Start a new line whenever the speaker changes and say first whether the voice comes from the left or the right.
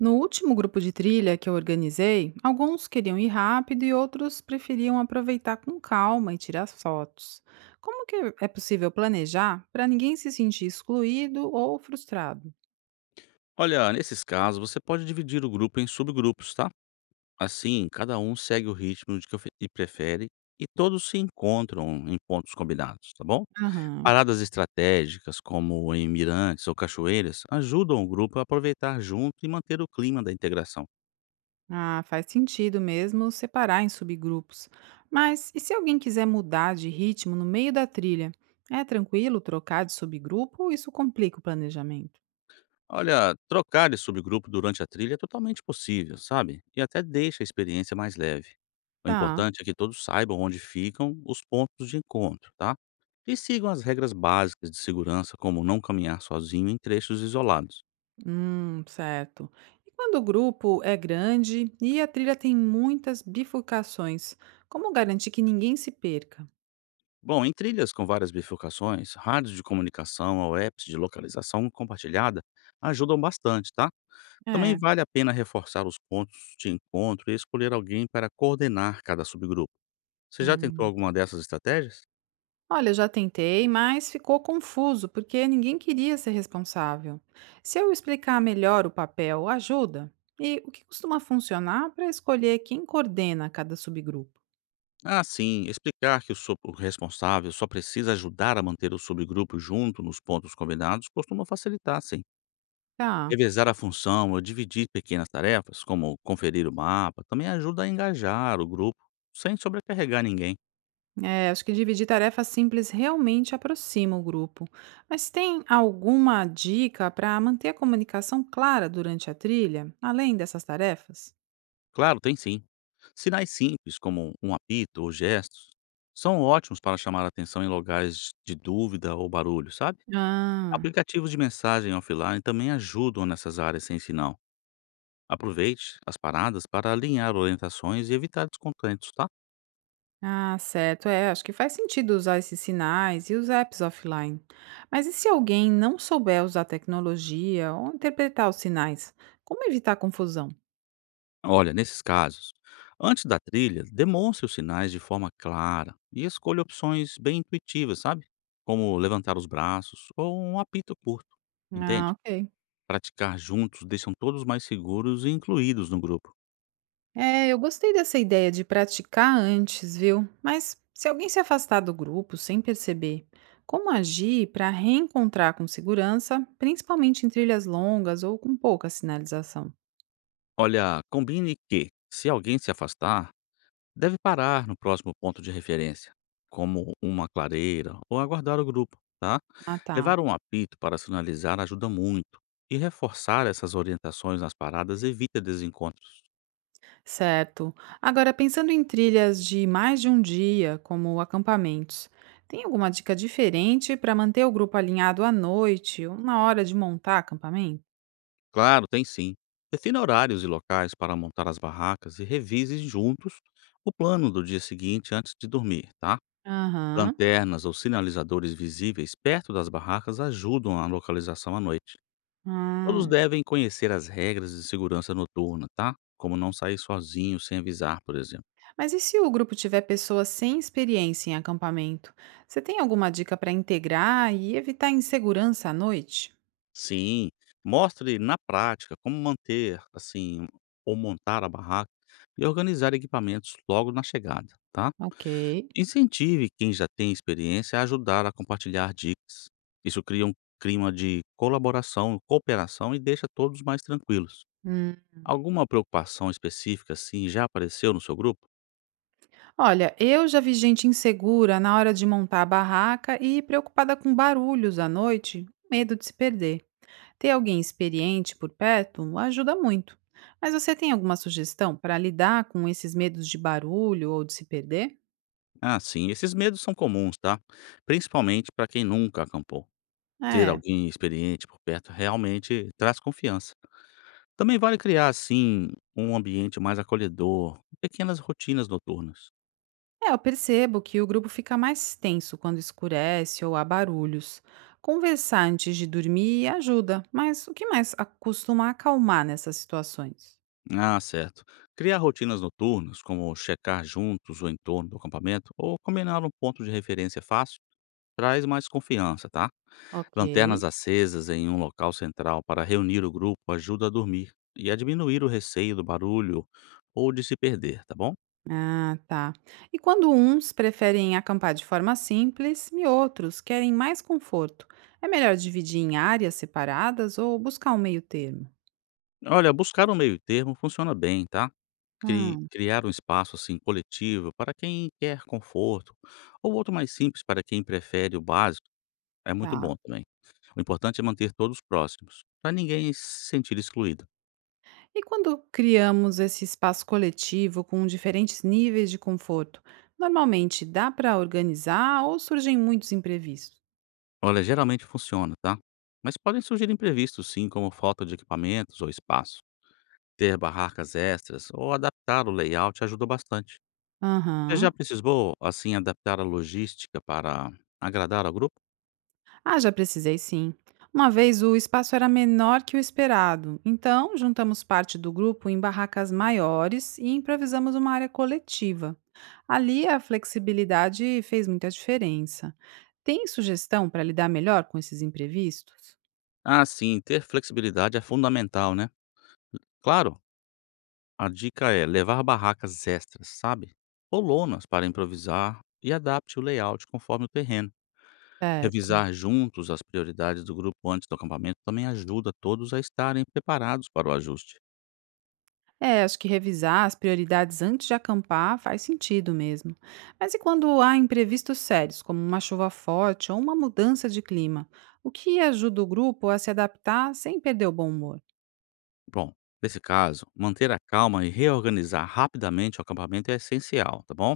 right: No último grupo de trilha que eu organizei, alguns queriam ir rápido e outros preferiam aproveitar com calma e tirar fotos. Como que é possível planejar para ninguém se sentir excluído ou frustrado?
left: Olha, nesses casos, você pode dividir o grupo em subgrupos, tá? Assim, cada um segue o ritmo de que e prefere e todos se encontram em pontos combinados, tá bom?
right: Aham.
left: Paradas estratégicas, como em mirantes ou cachoeiras, ajudam o grupo a aproveitar junto e manter o clima da integração.
right: Ah, faz sentido mesmo separar em subgrupos. Mas e se alguém quiser mudar de ritmo no meio da trilha? É tranquilo trocar de subgrupo ou isso complica o planejamento?
left: Olha, trocar de subgrupo durante a trilha é totalmente possível, sabe? E até deixa a experiência mais leve. O
right: Tá.
left: importante é que todos saibam onde ficam os pontos de encontro, tá? E sigam as regras básicas de segurança, como não caminhar sozinho em trechos isolados.
right: Certo. E quando o grupo é grande e a trilha tem muitas bifurcações, como garantir que ninguém se perca?
left: Bom, em trilhas com várias bifurcações, rádios de comunicação ou apps de localização compartilhada ajudam bastante, tá? Também
right: É.
left: vale a pena reforçar os pontos de encontro e escolher alguém para coordenar cada subgrupo. Você já tentou
right: Hum.
left: alguma dessas estratégias?
right: Olha, eu já tentei, mas ficou confuso porque ninguém queria ser responsável. Se eu explicar melhor o papel, ajuda? E o que costuma funcionar para escolher quem coordena cada subgrupo?
left: Ah, sim, explicar que o responsável só precisa ajudar a manter o subgrupo junto nos pontos combinados costuma facilitar, sim.
right: Tá.
left: Revezar a função ou dividir pequenas tarefas, como conferir o mapa, também ajuda a engajar o grupo sem sobrecarregar ninguém.
right: É, acho que dividir tarefas simples realmente aproxima o grupo. Mas tem alguma dica para manter a comunicação clara durante a trilha, além dessas tarefas?
left: Claro, tem sim. Sinais simples, como um apito ou gestos, são ótimos para chamar a atenção em locais de dúvida ou barulho, sabe?
right: Ah,
left: Aplicativos de mensagem offline também ajudam nessas áreas sem sinal. Aproveite as paradas para alinhar orientações e evitar descontentos, tá?
right: ah, certo. É, acho que faz sentido usar esses sinais e os apps offline. Mas e se alguém não souber usar tecnologia ou interpretar os sinais? Como evitar confusão?
left: Olha, nesses casos, antes da trilha, demonstre os sinais de forma clara e escolha opções bem intuitivas, sabe? Como levantar os braços ou um apito curto,
right: Ah,
left: entende?
right: ok.
left: Praticar juntos deixam todos mais seguros e incluídos no grupo.
right: É, eu gostei dessa ideia de praticar antes, viu? Mas se alguém se afastar do grupo sem perceber, como agir para reencontrar com segurança, principalmente em trilhas longas ou com pouca sinalização?
left: Olha, combine que, se alguém se afastar, deve parar no próximo ponto de referência, como uma clareira ou aguardar o grupo, tá?
right: Ah, tá.
left: Levar um apito para sinalizar ajuda muito e reforçar essas orientações nas paradas evita desencontros.
right: Certo. Agora, pensando em trilhas de mais de um dia, como acampamentos, tem alguma dica diferente para manter o grupo alinhado à noite ou na hora de montar acampamento?
left: Claro, tem sim. Defina horários e locais para montar as barracas e revise juntos o plano do dia seguinte antes de dormir, tá?
right: Aham.
left: Lanternas ou sinalizadores visíveis perto das barracas ajudam a localização à noite. Todos
right: Ah.
left: devem conhecer as regras de segurança noturna, tá? Como não sair sozinho sem avisar, por exemplo.
right: Mas e se o grupo tiver pessoas sem experiência em acampamento? Você tem alguma dica para integrar e evitar insegurança à noite?
left: Sim, mostre na prática como manter, assim, ou montar a barraca e organizar equipamentos logo na chegada, tá?
right: Ok.
left: Incentive quem já tem experiência a ajudar a compartilhar dicas. Isso cria um clima de colaboração, cooperação e deixa todos mais tranquilos.
right: Hum.
left: Alguma preocupação específica assim já apareceu no seu grupo?
right: Olha, eu já vi gente insegura na hora de montar a barraca e preocupada com barulhos à noite, medo de se perder. Ter alguém experiente por perto ajuda muito. Mas você tem alguma sugestão para lidar com esses medos de barulho ou de se perder?
left: Ah, sim, esses medos são comuns, tá? Principalmente para quem nunca acampou. Ter
right: É.
left: alguém experiente por perto realmente traz confiança. Também vale criar, assim, um ambiente mais acolhedor, pequenas rotinas noturnas.
right: É, eu percebo que o grupo fica mais tenso quando escurece ou há barulhos. Conversar antes de dormir ajuda, mas o que mais costuma acalmar nessas situações?
left: Ah, certo. Criar rotinas noturnas, como checar juntos o entorno do acampamento ou combinar um ponto de referência fácil, traz mais confiança, tá?
right: Ok.
left: Lanternas acesas em um local central para reunir o grupo ajuda a dormir e a diminuir o receio do barulho ou de se perder, tá bom?
right: Ah, tá. E quando uns preferem acampar de forma simples e outros querem mais conforto, é melhor dividir em áreas separadas ou buscar um meio termo?
left: Olha, buscar um meio termo funciona bem, tá?
right: Hum,
left: Criar um espaço assim coletivo para quem quer conforto ou outro mais simples para quem prefere o básico é muito bom
right: tá.
left: também. O importante é manter todos próximos, para ninguém se sentir excluído.
right: E quando criamos esse espaço coletivo com diferentes níveis de conforto, normalmente dá para organizar ou surgem muitos imprevistos?
left: Olha, geralmente funciona, tá? Mas podem surgir imprevistos sim, como falta de equipamentos ou espaço. Ter barracas extras ou adaptar o layout ajuda bastante. Você já
right: Aham.
left: precisou, assim, adaptar a logística para agradar ao grupo?
right: Ah, já precisei sim. Uma vez o espaço era menor que o esperado, então juntamos parte do grupo em barracas maiores e improvisamos uma área coletiva. Ali a flexibilidade fez muita diferença. Tem sugestão para lidar melhor com esses imprevistos?
left: Ah, sim, ter flexibilidade é fundamental, né? Claro, a dica é levar barracas extras, sabe? Ou lonas para improvisar e adapte o layout conforme o terreno.
right: Certo.
left: Revisar juntos as prioridades do grupo antes do acampamento também ajuda todos a estarem preparados para o ajuste.
right: É, acho que revisar as prioridades antes de acampar faz sentido mesmo. Mas e quando há imprevistos sérios, como uma chuva forte ou uma mudança de clima? O que ajuda o grupo a se adaptar sem perder o bom humor?
left: Bom, nesse caso, manter a calma e reorganizar rapidamente o acampamento é essencial, tá bom?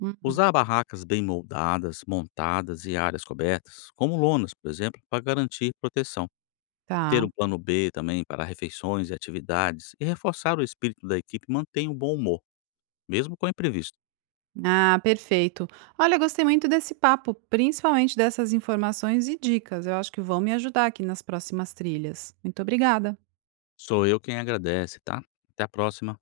right: Uhum.
left: Usar barracas bem moldadas, montadas e áreas cobertas, como lonas, por exemplo, para garantir proteção. Ter
right: Tá.
left: um plano B também para refeições e atividades e reforçar o espírito da equipe mantém o bom humor, mesmo com o imprevisto.
right: Ah, perfeito. Olha, eu gostei muito desse papo, principalmente dessas informações e dicas. Eu acho que vão me ajudar aqui nas próximas trilhas. Muito obrigada.
left: Sou eu quem agradece, tá? Até a próxima.